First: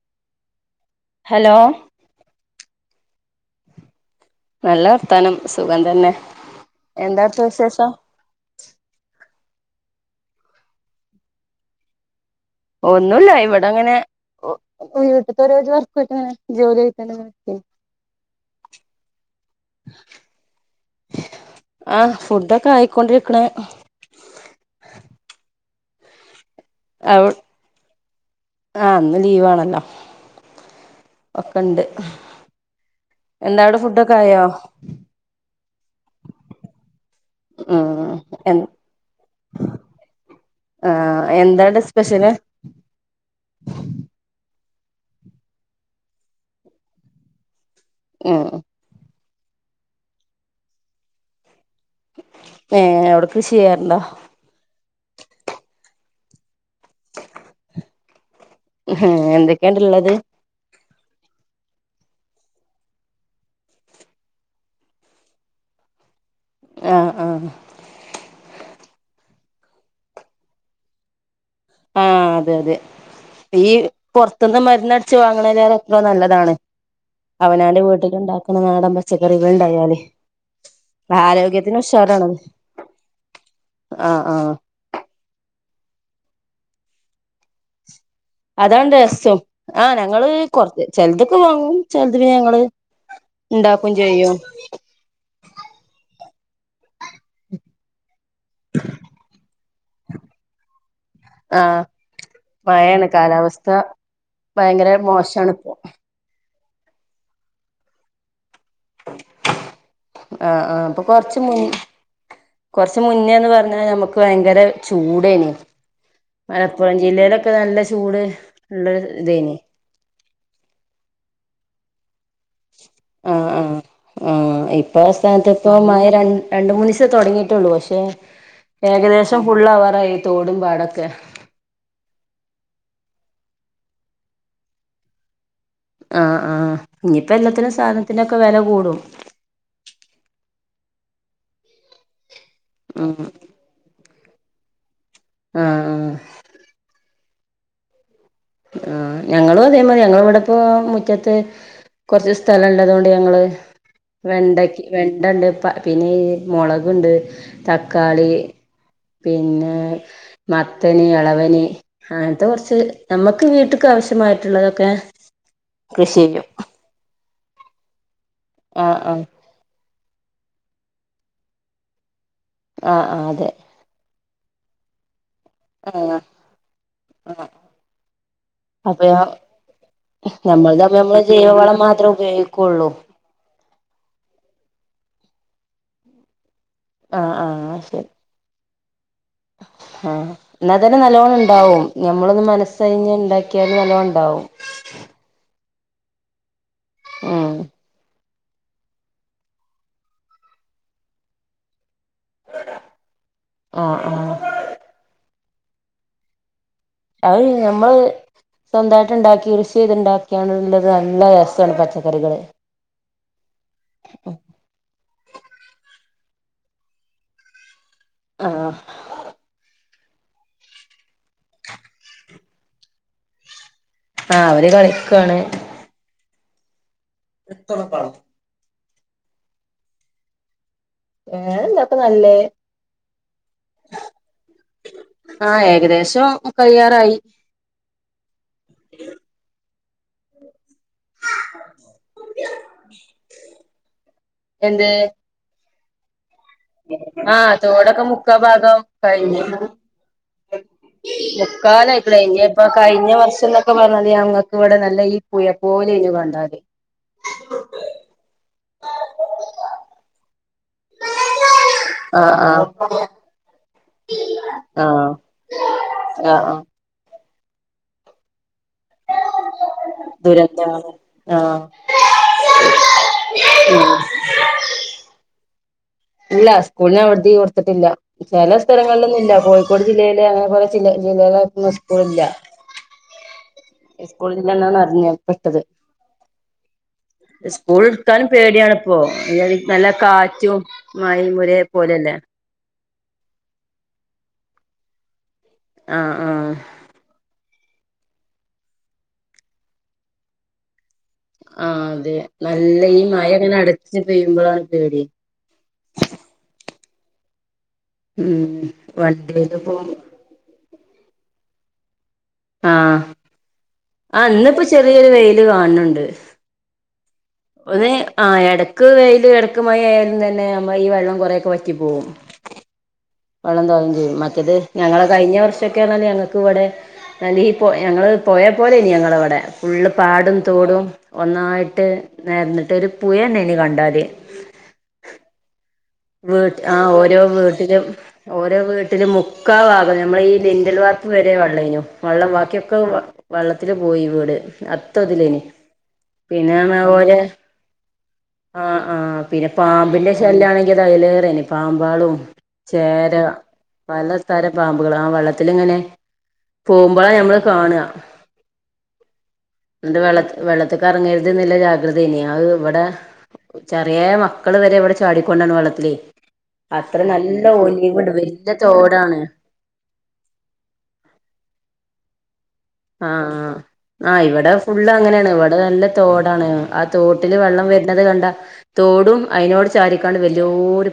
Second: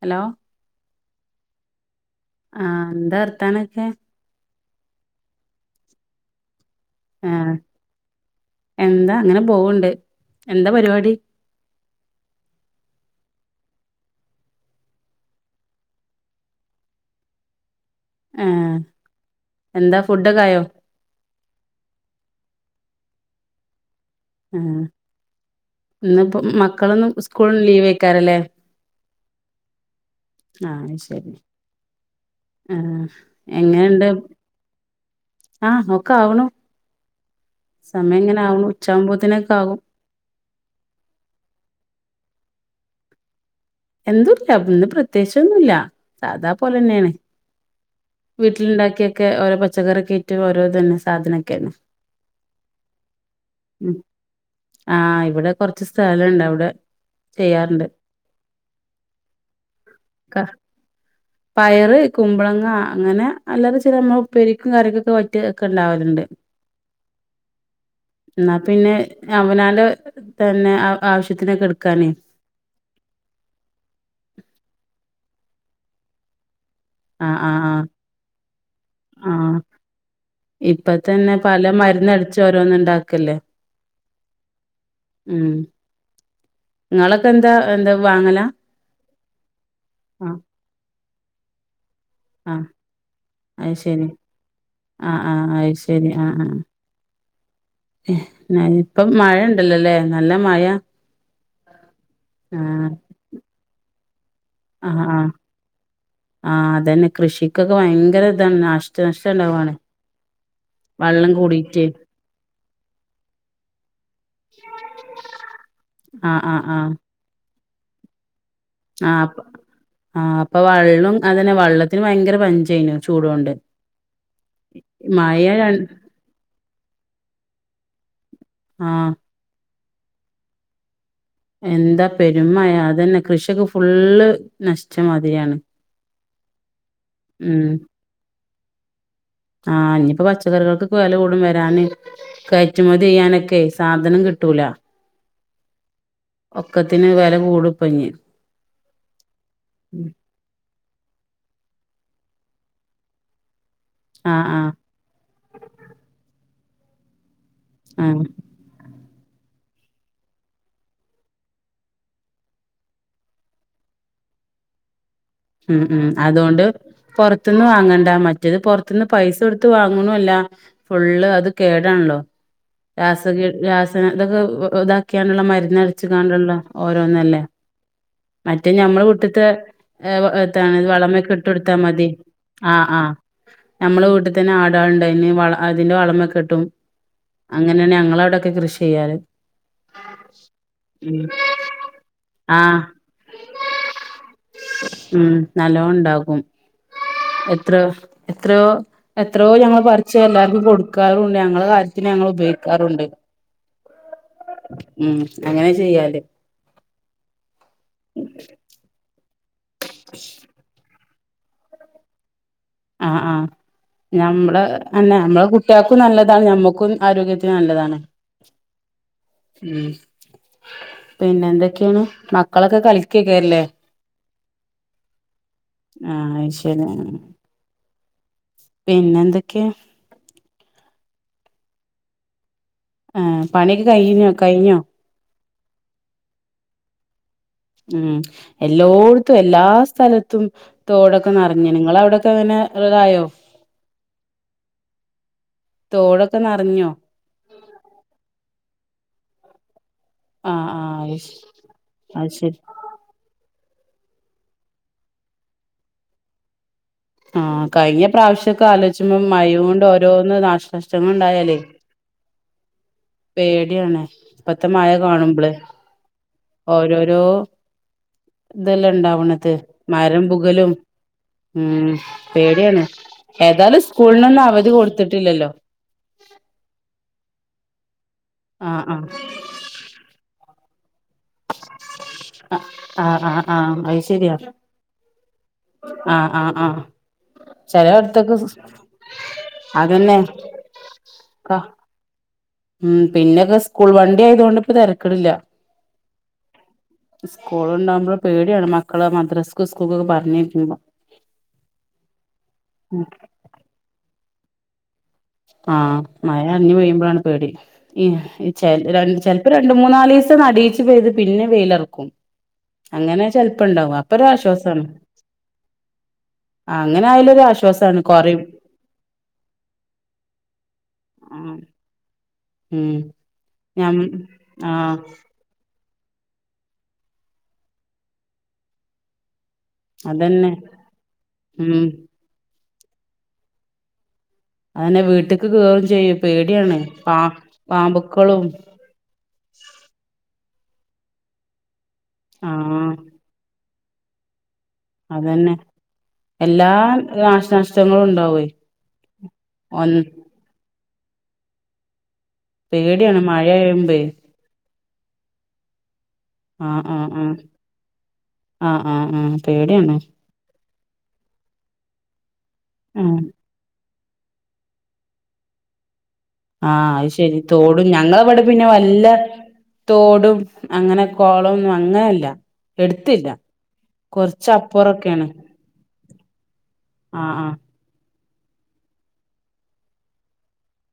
Hello hello ആ എന്താ വർത്താനൊക്കെ നല്ല വർത്താനം സുഖം തന്നെ എന്താ അവിടുത്തെ ഏഹ് വിശേഷം എന്താ അങ്ങനെ പോവ്ണ്ട് എന്താ പരിപാടി ഒന്നൂല്ല ഇവിടെങ്ങനെ വീട്ട്ത്തൊരോ ജോ വർക്കേറ്റങ്ങനെ ജോലി ആയിത്തന്നെ ഇങ്ങനെ നിക്ക്ണ്. ഏഹ് എന്താ ഫുഡൊക്കായോ? കൊണ്ടിരിക്ക്‌ണ്. ആഹ് ഇന്ന് ഇപ്പം മക്കളൊന്നും അവി സ്കൂള് ലീവേക്കാരല്ലേ? ആഹ് ഇന്ന് ലീവാണല്ലോ ആഹ് ശരി ആഹ് എന്താ അവിടെ എങ്ങനെണ്ട് ഫുഡൊക്കെ ആയോ ആ ഒക്കെ ആവുണു സമയം ഇങ്ങനെ ഉം ആവുണു ഉച്ചാവുമ്പോത്തിന് ആകും. ആഹ് എന്താണ്ടെ സ്പെഷ്യല് എന്തൂല്ല ഇന്ന് പ്രത്യേയിച്ച് ഒന്നൂല്ലാ. സാദാ പോലെന്നേണ്. ഉം വീട്ട്ല്ണ്ടാക്കിയ ക്കെ ഓരോ പച്ചക്കറ്‌യക്കേറ്റ് ഓരോതന്നെ സാധനക്കേന്നു. ഏ ഔടെ കൃഷി ചെയ്യാറ്ണ്ടോ? ആഹ് ഇവിടെ കൊറച്ച് സ്ഥലണ്ട്, അവിടെ ചെയ്യാറ്ണ്ട്. എന്തൊക്കെയാണ്ട്ള്ളത്? പയറ്, കുമ്പളങ്ങ അങ്ങനെ അല്ലറ ചില ന്നാ ഉപ്പേരിക്കും കറികൊക്കെ പറ്റിയെ ക്കെ ഇ ണ്ടാവല്ണ്ട്. ആഹ ആഹ ന്നാ പിന്നെ അവനാന്റെ തന്നെ അ ആവശ്യ ആഹ അതെ അതെ ഈ പൊർത്ത്ന്ന് മരുന്നടി ടിച്ചു വാങ്ങ്ണ്ലെറെ എത്രോ നല്ലതാണ്. ആഹ് ആഹ് ഔനാന്റെ ആഹ് വീട്ടില് ഇണ്ടാക്കുന്ന നാടൻ പച്ചക്കറികൾ ആഹ് ഇണ്ടായാല് ഇപ്പ തന്നെ പല ആരോഗ്യത്തിന് ഉഷാറാണ്. മരുന്നടിച്ച് ഓരോന്ന് ഉണ്ടാക്കല്ലേ ആഹ ആഹ ഇങ്ങളൊക്കെ എന്താ എന്താ വാങ്ങലാ അതാണ് രസും ആഹ് ഞങ്ങള് കൊർ ചെൽതൊക്കെ വാങ്ങും. ചെൽത് പിന്നെ ഞങ്ങള് ആഹ് അത് ഇണ്ടാക്കും ശരി ചെയ്യും. അ ആ ഇപ്പം മഴ ഇ ല്ലലെ നല്ല മഴ ആ ആഹ് മഴാണ് കാലാവസ്ഥ ഭയങ്കര മോശാണ് പ്പോ. അ അതന്നെ കൃഷിക്ക് ഒക്കെ വ യങ്കര അഹ് അഹ് ഇപ്പൊ വെള്ളം കൊറ്ച്ച് മുൻ കൂടിട്ടേ കൊറ്ച്ചു മുന്നേ ന്ന് പറ്ഞ്ഞാ ഞമക്ക് ഭയങ്കര ചൂ പെ ആഹ് ആഹ് നല്ല ചൂട് ഉള്ള ആ അപ്പോ ഇതേനി ആ അപ്പോ വള്ളും അതന്നെ വള്ള ത്തിന് ഭയങ്കര പഞ്ചേനു ആഹ് ചൂടോണ്ട് ആഹ് ആഹ് ഇപ്പൊ ആ മഴ ര സ്ഥാനത്തിപ്പോ രണ്ടു മൂന്നു ദിവസം തുടങ്ങിയിട്ടേള്ളൂ പക്ഷേ ആഹ് ഏകദേശം ഫുള്ളവർ ന്തായി തോടും പാടൊക്കെ? എന്താ പെരും മഴ അതെന്നെ കൃഷ്യൊക്കെ ഫുള്ള് നശ് ച്ച മതിര്യാണ്. ആഹ് ആഹ് ഇഞ്പ്പോ എല്ലാത്തിനും സാധൻത്തിനൊ ക്കെ വെല കൂടും. ആഹ് ഇഞ്‌പ്പം പച്ചക്കറികൾക്കൊക്കെ വെല കൂടും വരാന് കയറ്റു ഉം മതിയാനൊക്കെ സാധനം കി ട്ടൂല ആഹ് ആഹ് ഒക്കത്തിന് വെല കൂടു പ്പഞ് അഹ് ഞങ്ങളും അതേമാതിരി ഞങ്ങളെവടെ പ്പൊ മുറ്റത്ത് കൊർച്ച് സ്ഥലണ്ട് അതോണ്ട് ഞങ്ങൾ ആഹ് ആഹ് വെണ്ടയ്ക്ക വേണ്ട ണ്ട് പ പിന്നെയ്യ് മുളക്ണ്ട് ആഹ് തക്കാളി പിന്നെ മത്തൻ, എളവന് അങ്ങാൻതെ കൊർച്ച് നമ്മക്ക് വീട്ട്ക്കാവശ്യമായിട്ട്ള്ളെതൊക്കെ ഉം ഉം അതോണ്ട് പോർ ത്ത്ന്ന് വാങ്ങണ്ട മ മറ്റേത് ആഹ് പുറത്തുന്ന് ആഹ് പൈസ കൊടുത്തു വാങ്ങണു ഇല്ല ഫുള്ള് അത് കേടാണല്ലോ ആഹ് ആഹ് രാസകീ അതെ രാസന ഇതൊക്കെ വ് ഇതാക്കി ക്കാനെള്ള ആഹ് മരുന്നടിച്ചങ്ങാണ്ടെള്ള ഓരോന്നല്ലേ ആഹ് മറ്റേ ഞമ്മടെ വീട്ടിത്തെ ഞമ്മളതാവുമ്പ ഞമ്മള് ജൈവവളം മാത്രേ ഉപയോഗിക്കൊള്ളു. ഞമ്മടെ വീട്ടി തന്നേ ആടാൾലിണ്ട് അയിന് വളം ഇതിന്റെ വളമൊക്കെ കിട്ടും. ആഹ് ആഹ് അങ്ങനേണ് ശരി ഞങ്ങളവിടക്കെ കൃഷി ചെയ്യാല് ആഹ് എന്ന തന്നെ നല്ലോണം ഇണ്ടാവും. ഞമ്മളൊന്ന് മനസ്സറിഞ്ഞ് ഇണ്ടാക്കിയാല് നല്ലോണം ഇണ്ടാവും. ഇം നല്ലോം ഇണ്ടാകും ഉം എത്ര വർശ് എത്രോ എത്രോ ഞങ്ങൾ പറിച്ച് എല്ലാര്ക്കും കൊടുക്കാറുണ്ട് ഞങ്ങളെ കാര്യത്തിന് ഞങ്ങള് ഉപയോഗിക്കാറുണ്ട് ആഹ് ആഹ് ഉം അങ്ങനെ ചെയ്യാത് അഹ് ഞമ്മള് സ്വന്തായിട്ട് ഇണ്ടാക്കി ചെയ്ത് ഇണ്ടാക്ക്യാണ്ട് [unintelligible] ഇത് നല്ല രസണ്ട് പച്ചക്കറികള് അഹ് അഹ് ഞമ്മളെ എന്നെ ഞമ്ല കുട്ട്യേ ഇത് നല്ലതാണ് നമ്മക്കും ആരോഗ്യത്തിന് നല്ലതാണ് ആഹ് ഉം പിന്നെന്തൊക്കേണ് മക്കളൊക്കെ കളിക് ക്കേക്കേറ് ല്ലെ ആ അവര് കളികണ് പിന്നണ് എത്തറ പാ പിന്നെതൊക്കെയാ വേറെ എന്താപ്പോ നല്ലത് ആ പണി ഒക്കെ കഴിഞ്ഞോ കഴിഞ്ഞോ ആ ഏകദേശം കയ്യാറായി ഉം എല്ലോടത്തും എല്ലാ സ് സ്ഥലത്തും തോടൊക്കെ നറഞ്ഞ് നിങ്ങളെ അവിടൊക്കെ പിന്നെ ഇങ്ങനയൊ തോടൊ ആ തോടൊക്കെ മുക്കാ ഭാഗം കഴിഞ്ഞു ആഹ് ആഹ് മുക്കാലയിക്കണ് അത് ഇനി ശരി അപ്പകഴിഞ്ഞ വർഷം തോ ഒക്കെ പറഞ്ഞാല് ഞങ്ങക്ക് ഇവിടെ നല്ല ഈ പുഴ പോലെഇഞ്ഞ് കണ്ടാൽ ആ കഴിഞ്ഞ പ്രാവശ്യക്കെ ആലോചിച്ചമ്പം മഴ കൊണ്ട് ഓരോന്ന് നാഷ് നഷ്ടങ്ങൾ ഉണ്ടായാലേ ആ ആ പേടിയാണ് പ്പത്തെ മഴ ആഹ് ആഹ് കാണുമ്പളെ ആഹ് ഓരോരോ ഇതെല്ലാം ഇണ്ടാവു ഓണത്ത് മരം പ്കലും ദുരന്തമാണ് ആഹ് ഉം പേടിയാണ് ഏതായാലും ഉം സ്കൂളിനൊന്നും അവധി കൊട്ത്തിട്ടില്ലല്ലോ ഇല്ല സ്കൂളിന് അവധി കൊടുത്തട്ടില്ല. ചെല ആഹ് ആഹ് സ്ഥലങ്ങളിലൊന്നും ഇല്ല. കോഴിക്കോട് ജില്ലയില് അങ്ങനെ കൊറേ [unintelligible] അ ആഹ് ആഹ് ആഹ് അത് ശരിയാ സ്കൂളില്ല എന്നാണ് അറിഞ്ഞപ്പെട്ടത് ആഹ് ആഹ് ആഹ് സ്കൂള് വിട്ടാലും ചെലയിടത്തൊക്കെ പേടിയണിപ്പോ നല്ല അതന്നെ കാറ്റും മഴയും ഒരേപോലല്ലേ ഉം പിന്നെയൊക്കെ സ്കൂൾ വണ്ടി ആയതുകൊണ്ട് ഇപ്പ തരക്കേടില്ല ആഹ് ആഹ് സ്കൂളുണ്ടാകുമ്പോ പേടിയാണ് മക്കള് മദ്രസ സ്കൂള്ക്കൊക്കെ പറഞ്ഞയക്കുമ്പോ ആഹ് അതെ നല്ല ഈ മഴ അങ്ങനെ അടച്ച് പെയ് മ്പളാണ് പേടി ആഹ് മഴ അയഞ്ഞ് പെയ്യുമ്പളാണ് പേടി ഉം ഈ ചെല ചെലപ്പോ വണ്ടിയില് രണ്ട് പോകുമ്പോ മൂന്നാല് ദിവസം അ ഇത് പിന്നെ വെയിലിറക്കും ആഹ് അങ്ങനെ ചെലപ്പുണ്ടാവാം ആഹ് ഇന്നിപ്പോ ചെറിയൊരു വെയില് കാണ് ണ്ട് അങ്ങനെ ആയാലും ഒന്നേ ഒരാശ്വാസാണ് ആഹ് കൊറയും എടക്ക് വെയിലും എടക്ക് മയ ആയിരിന്നാലും ഈ വെള്ളം കൊറേക്കെ വറ്റി പോവും ഉം വെള്ളം തോരും ഞം ചെയ്യും മറ്റേത് ആഹ് ഞങ്ങള് കഴിഞ്ഞ വർഷം കേറാന് ഞങ്ങക്ക് വടെ അലീ പൊഴ ഞങ്ങള് പോഴെ പോലേനി ഞങ്ങളവടെ ഫുള്ള് പാടും അതന്നെ തോടും ഉം ഒന്നായിട്ട് നേർന്ന് ട്ട് ര് പുഴന്നേനി കണ്ടാല് അഅന്നെ വീട്ട്ക്ക് കേ വീട്ട് ആഹ് ഓരോ വീട്ട്ലും പാമ്പുക്കളും ഓരോ വീട്ട്ലും മുക്കാ ഭാഗ ഞമ്മളെ ഈ ലിന്റൽ വാർപ്പ് വരെ വള്ളേനു വള്ളം ബാക്കിയൊക്കെ ആഹ് വ് വള്ള ത്തില് പോയി വീട് അത്തതിലേനി അതന്നെ എല്ലാ പിന്നേണാ ഓലെ നാശനഷ്ടങ്ങളും ഉണ്ടാവേ ആഹ് ആഹ് പിന്നെ ഒ പാമ്പിന്റെ ശല്യാണെങ്കി എതയ് ലേറേനി പാമ്പാളും ചേര പേടിയാണ് മഴയായുമ്പേ പലതരം പാമ്പുകള് ആഹ് വെള്ളത്തിലിങ്ങനെ ആഹ് പോകുമ്പളാ ആഹ് ഞമ്മള് ആഹ് കാണാ ആഹ് ആഹ് ആഹ് പേടിയാണ്. ക്ക് ഇറങ്ങരുതിന്നിള്ള ജാഗ്രതയല്ലേ അത് ഇവടെ ആഹ് ചേ [unintelligible] മക്കള് വരെ ഇവടെ ചാടി കൊണ്ടാണ് വെള്ളത്തിലെ ആഹ് അത് ശെരി തോടും ഞങ്ങളെവിടെ വല്യ പിന്നെ വെല്ല തോടാണ് തോടും അങ്ങനെ കൊളോന്നും അങ്ങനെ ഇല്ല ആഹ് ആ ആ ഇവടെ ഫുള്ള് അപ്പുറൊക്കെയാണ് അങ്ങനെയാണ് ഇവടെ നല്ല തോടാണ് ആ ആഹ് തോട്ടില് ആഹ് വെള്ളം വരണത് കണ്ടാ തോടും അതിനോട് ചാരിക്കാണ്ട് വല്ല്യോരു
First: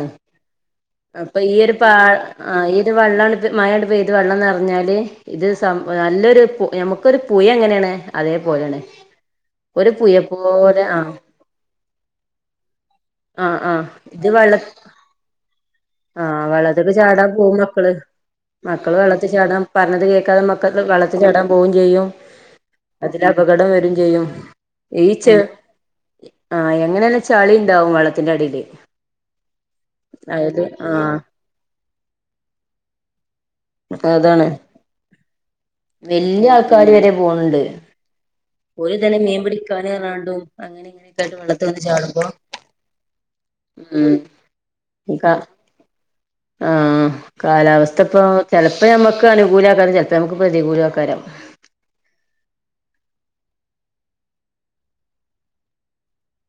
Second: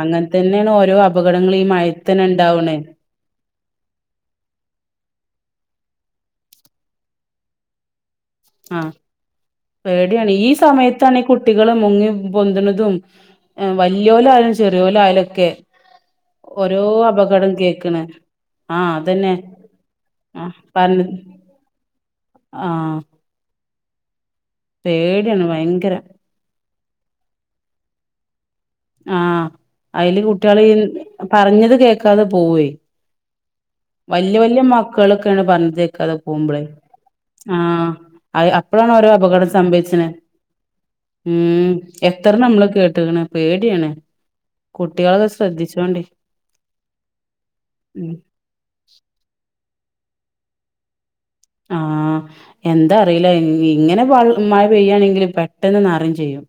അങ്ങൻതന്നെയാണ് ഓ ആഹ് അപ്പ ഈ ഒരു പാ ആ ഈ ഒരു വെള്ളാണ് ഇപ്പൊ മഴിണ്ട് പെയ്തു വെള്ളം നെറഞ്ഞാല് ഇതൊരു സം നല്ലൊരു [unintelligible] ഞമക്കൊരു പുയ എങ്ങനെയാണ് അതേപോലെയാണ് ആഹ് ഒരു പുഴ പേടിയാണ് ഈ പോലെ ആ സമയത്താണ് ഈ കുട്ടികള് മുങ്ങി പൊന്തണതും വലിയോലായാലും ചെറിയോലായാലും ഒക്കെ ആഹ് ഓരോ വെള്ളത്തിക്ക് ചാടാ അപകടം പോവും മക്കള്, കേക്കണ് ആഹ് മക്കള് വെള്ളത്തി അതന്നെ ചാടാൻ പറഞ്ഞത് കേക്കാതെ ആഹ് [unintelligible] പറഞ്ഞ വെള്ളത്തി ചാടാൻ പോവും ചെയ്യും, ആഹ് [unintelligible] അപകടം വെരും ചെയ്യും പേടിയാണ് ഭയങ്കര ഇങ്ങനന്നെ ചളിണ്ടാവും വെള്ളത്തിൻറെ അടില്. ആഹ് അയില് കുട്ടികള് ആ പറഞ്ഞത് കേക്കാതെ പോവേ വലിയ അതാണ് വലിയ മക്കളൊക്കെയാണ് പറഞ്ഞത് കേക്കാതെ വല്യ പോവുമ്പഴേ ആൾക്കാര് വരെ പോണുണ്ട് ആഹ് അയ് അപ്പഴാണ് ഓല് ഓരോ തന്നെ മീൻ അപകടം പിടിക്കാന് സംഭവിച്ചിണ്, പറഞ്ഞാണ്ടും അങ്ങനെ ഇങ്ങനെയൊക്കെ ആയിട്ട് വെള്ളത്തി ഉം വന്ന് ചാടുമ്പോ എത്ര നമ്മള് കേട്ടിക്കിണ് ഉം [unintelligible] ശ്രദ്ധിച്ചോണ്ടി ആഹ് കാലാവസ്ഥ ഉം ഇപ്പൊ ഇപ്പൊ ഞമ്മക്കാണ് [unintelligible] നമുക്ക് പ്രതികൂലാക്കാരം ആഹ് എന്താ അറിയില ഇ ഇങ്ങനെ [unintelligible] മഴ പെയ്യാണെങ്കില് പെട്ടെന്ന് നറയും ചെയ്യും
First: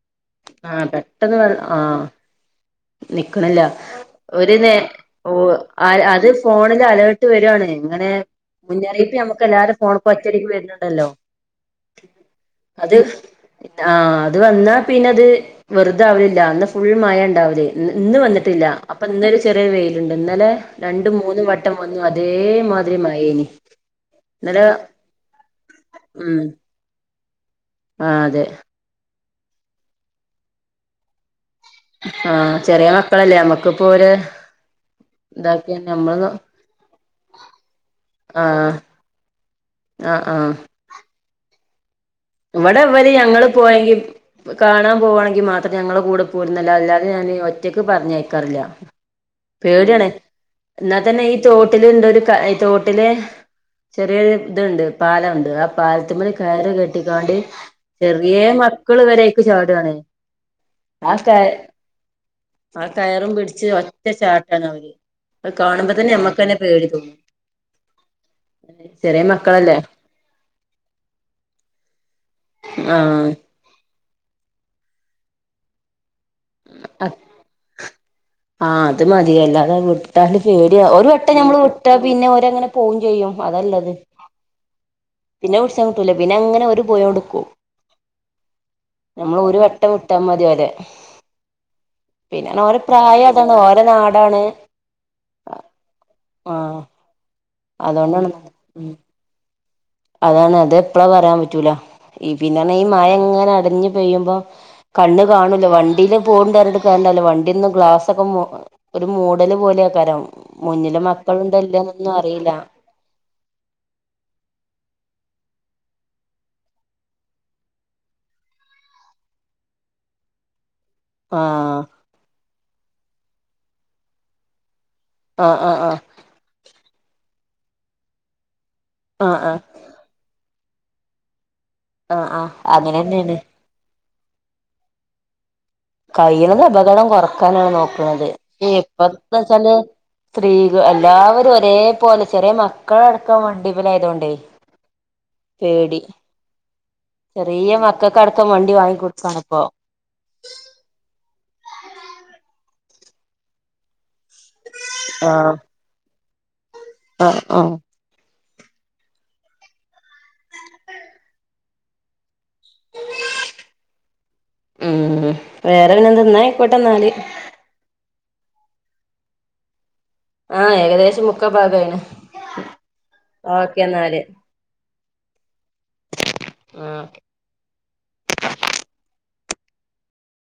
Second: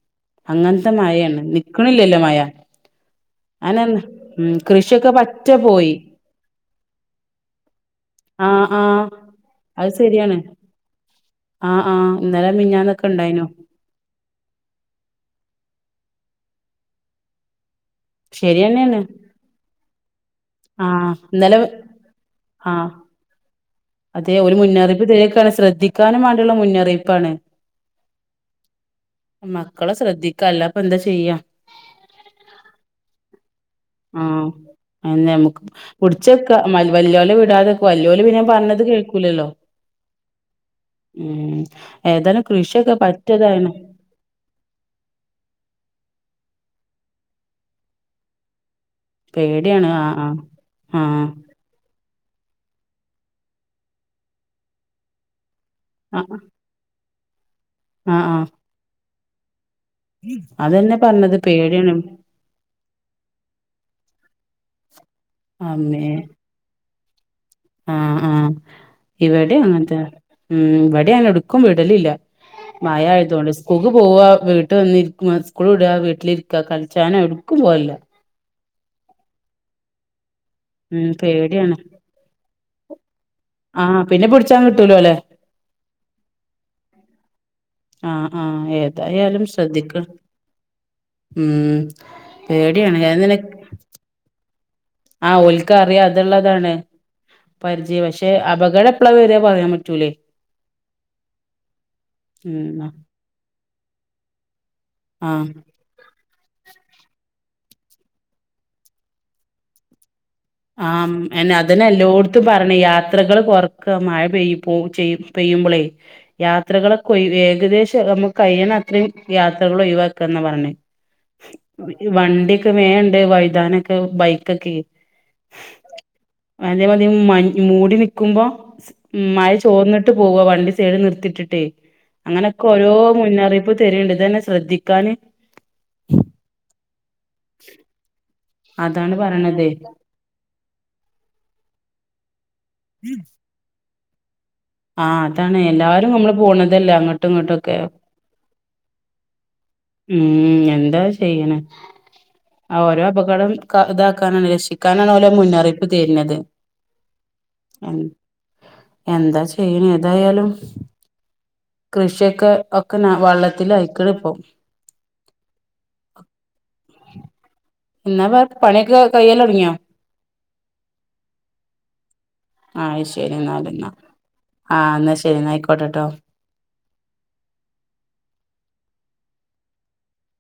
ആഹ് അങ്ങൻത്തെ മയാണ് നിക്ക്ണില്ലല്ലോ മയ നി ക്കണില്ല ഒര് നേ ഒ പറ്റെ ആ പോയി ഒര് ഫോണില് അലെർട് വരാണ് ഇങ്ങനെ ആഹ് ആഹ് മുന്നറിയിപ്പ് ഞമ്മക്ക് എല്ലാർടെ അത് ഫോണിക്കും ശരിയാണ് ഒറ്റടിക്ക് വരണുണ്ടല്ലോ, ആഹ് ആഹ് ഇന്നലെ അത് മിഞ്ഞാന്നൊക്കെ ഇണ്ടായിനു പിന്നാ അത് വന്നാപ്പിന്നെ അത് വെറുതെ ആവലില്ല അന്ന് ഫുൾ മഴയാ ഇണ്ടാവാ ഇ ഇന്ന് വന്നിട്ടില്ല ശരിയന്നെയാണ് അപ്പ ഇന്നൊരു ചെറിയ വെയിലിണ്ട് ഇന്നലെ രണ്ട് ആഹ് മൂന്ന് ഇന്നലെ വട്ടം വന്നു അതേ മാതിരി മഴേ [unintelligible] അതേ ഓല് മുന്നറിയിപ്പ് തരേക്കാണ് ശ്രദ്ധിക്കാനും ഉം വേണ്ടിള്ള മുന്നറിയിപ്പാണ്. ആഹ് അതെ. മക്കള ശ്രദ്ധിക്കാ അല്ലാപ്പ എന്താ ചെയ്യാ. ആഹ് ചെറിയ മക്കളല്ലേ ഞമ ആഹ് അന്നെ നമുക്ക് നമ്മള് കുടിച്ചെക്ക വല്യോലെ വിടാതെ വല്യോല് പിന്നൻ ആഹ് പറഞ്ഞത് കേൾക്കൂലല്ലോ ആഹ് ആഹ് ഉം ഏതായാലും ഇവിടെ കൃഷിയൊക്കെ ഇവര് ഞങ്ങള് പറ്റിയതാണ് പോയെങ്കി കാണാൻ പോവാണെങ്കി മാത്രം ഞങ്ങള കൂടെ പോയിരുന്നല്ലോ അല്ലാ ഞാന് ഒറ്റയ്ക്ക് പറഞ്ഞയക്കാറില്ല. പേടിയാണ് പേടിയണ് ആഹ് എന്നാ തന്നെ ആഹ് ഈ തോട്ടില് ഇന്ത ഒര് ഈ തോട്ടിലെ ചെറിയ ഇതുണ്ട് പാലംണ്ട് ആ പാലത്ത് ആഹ് മ്മേ കയറ് കെ ട്ട് കാട് ആഹ് ആഹ് ചെറിയെ ആഹ് മക്കള് വരെ പി ക്കാണ് അതന്നെ ആ ക പറഞ്ഞത് പേടിയാണ് ആ കയറും പിടിച്ച് റ്റ ചാട്ടാണ് അവര് അത് കാണുമ്പോ തന്നെ ഞമ്മക്ക്ന്നെ പേടി തോന്നും. ആഹ ആഹ ചെറിയ ഇവിടെ മക്കളല്ലേ അങ്ങനത്തെ ഉം ഇവിടെ അടു ക്കും വിടലില്ല മയ ആഹ് ആയതുകൊണ്ട് സ്കൂ പോകുവാ വീട്ട് വന്നിരിക്കും മസ് സ്കുളു വിട വീട്ടിലിരിക്ക ക്ക കളിച്ചാന എടുക്കും പോവലില്ല. ആഹ് അത് മതിയല്ലാതെ വിട്ടാല് പേടിയ ഒരു ഉം വട്ടം ഞമ്മള് പേടിയാണ് വിട്ട പിന്നെ ഒരങ്ങനെ പോകും ചെയ്യും അതല്ലത് ആഹ് പിന്നെ പിടിച്ചാൻ കിട്ടൂലോ അല്ലേ പിന്നെ വിളിച്ചം കിട്ടൂല പിന്നെങ്ങനെ ഒര് പോയടുക്കൂ ആഹ് ആഹ് നമ്മള് ഏതായാലും ഒരു വട്ടം ശ്രദ്ധിക്ക് വിട്ടാ മതി ഒരേ ഉം പിന്ന ഓര പേടിയാണ് ഞാൻ പ്രായം ഇങ്ങനെ അതാണ് ഓര നാടാണ്. ഏ. ആഹ് ഒൽക്കറിയാം അത്ള്ളതാണ്. പരിചയം അതുകൊണ്ടാണ് പക്ഷെ ഉം അപകടപ്പെളാ വരുവാ പോ പറയാമെ അതാണ് അത എപ്പഴാ പറയാൻ പറ്റൂല ഈ പിന്നണ ഈ ഉം മഴ എങ്ങനെ അടഞ്ഞ പെയ്യുമ്പോ കണ്ണ് ആഹ് കാണല വണ്ടിയിലും പോണ്ട വര കണ്ടല്ലോ വണ്ടിന്നന്ന് ഗ്ലാസ്ക്കെ ഒരു മൂടല് പോലെയ കരം ആ എന്നെ അതന്നെ എല്ലോടത്തും അറിയില്ല പറഞ്ഞ യാത്രകൾ കൊറക്ക മഴ പെയ്യും പോ ചെയ പെയ്യുമ്പോളേ യാത്രകളൊക്കെ ഒ ഏകദേശം നമ്മുക്ക് കഴിയണം അത്രയും യാത്രകൾ ഒഴിവാക്കുന്ന പറഞ്ഞേ. ആഹ് വണ്ടി വേണ്ട് വൈതാനൊക്കെ ബൈക്കൊക്കെ ആ ആ ആ അതേ മതിം മഞ്ഞ് മൂടി നിക്കുമ്പോ ഉ ആഹ് മഴ ആഹ് ചോർന്നിട്ട് പോവ വണ്ടി ചേട് നിർത്തിട്ടിട്ടേ ആഹ് ആഹ് അങ്ങനെയൊക്കെ ഓരോ അങ്ങനെന്നെണ് മുന്നറിയിപ്പ് തരീണ്ട് അ തന്നെ ശ്രദ്ധിക്കാന് കയൽത് അപകടം കുറക്കാനാണ് നോക്കുന്നത് അതാണ് എപ്പന്ന് പറയണത് വെച്ചാല് സ്ത്രീകൾ എല്ലാവരും ഒരേ പോലെ ചെറിയ മക്കളടക്കം വണ്ടിമെല ആയതുകൊണ്ട് പേ ആഹ അതാണ് എല്ലാരും നമ്മള് പോണതല്ലേ അങ്ങോട്ടും ഇങ്ങോട്ടുമൊക്കെ ചെറിയ ഉ മക്കൾക്കടക്കം വണ്ടി വാങ്ങിക്കൊടുക്കാണ് ഇപ്പോ ഉം എന്താ ചെയ്യണ ആ ഓരോ അപകടം ഇത താണ് രക്ഷിക്കാനാണ് ഓലോ മുന്നറിയിപ്പ് തരുന്നത് ആ ആ എന്താ പിന്നെ ഏതായാലും കൃഷിയൊക്കെ ഒക്കെ ന വെള്ളത്തിലായിക്കണ് ഇപ്പം ഉ വേറെങ്ങന എന്ന ആയിക്കോട്ടെ എന്നാല് എന്നാ വ പണിയൊക്കെ കയ്യല്ല തുടങ്ങിയോ ആഹ് ഏകദേശം മുക്കാ ഭാഗായിണ് ആ ശരി എന്നാല ഓക്കെ എന്നാ എന്നാല് ആ എന്നാ ശരി എന്നാ ആയിക്കോട്ടെട്ടോ ആ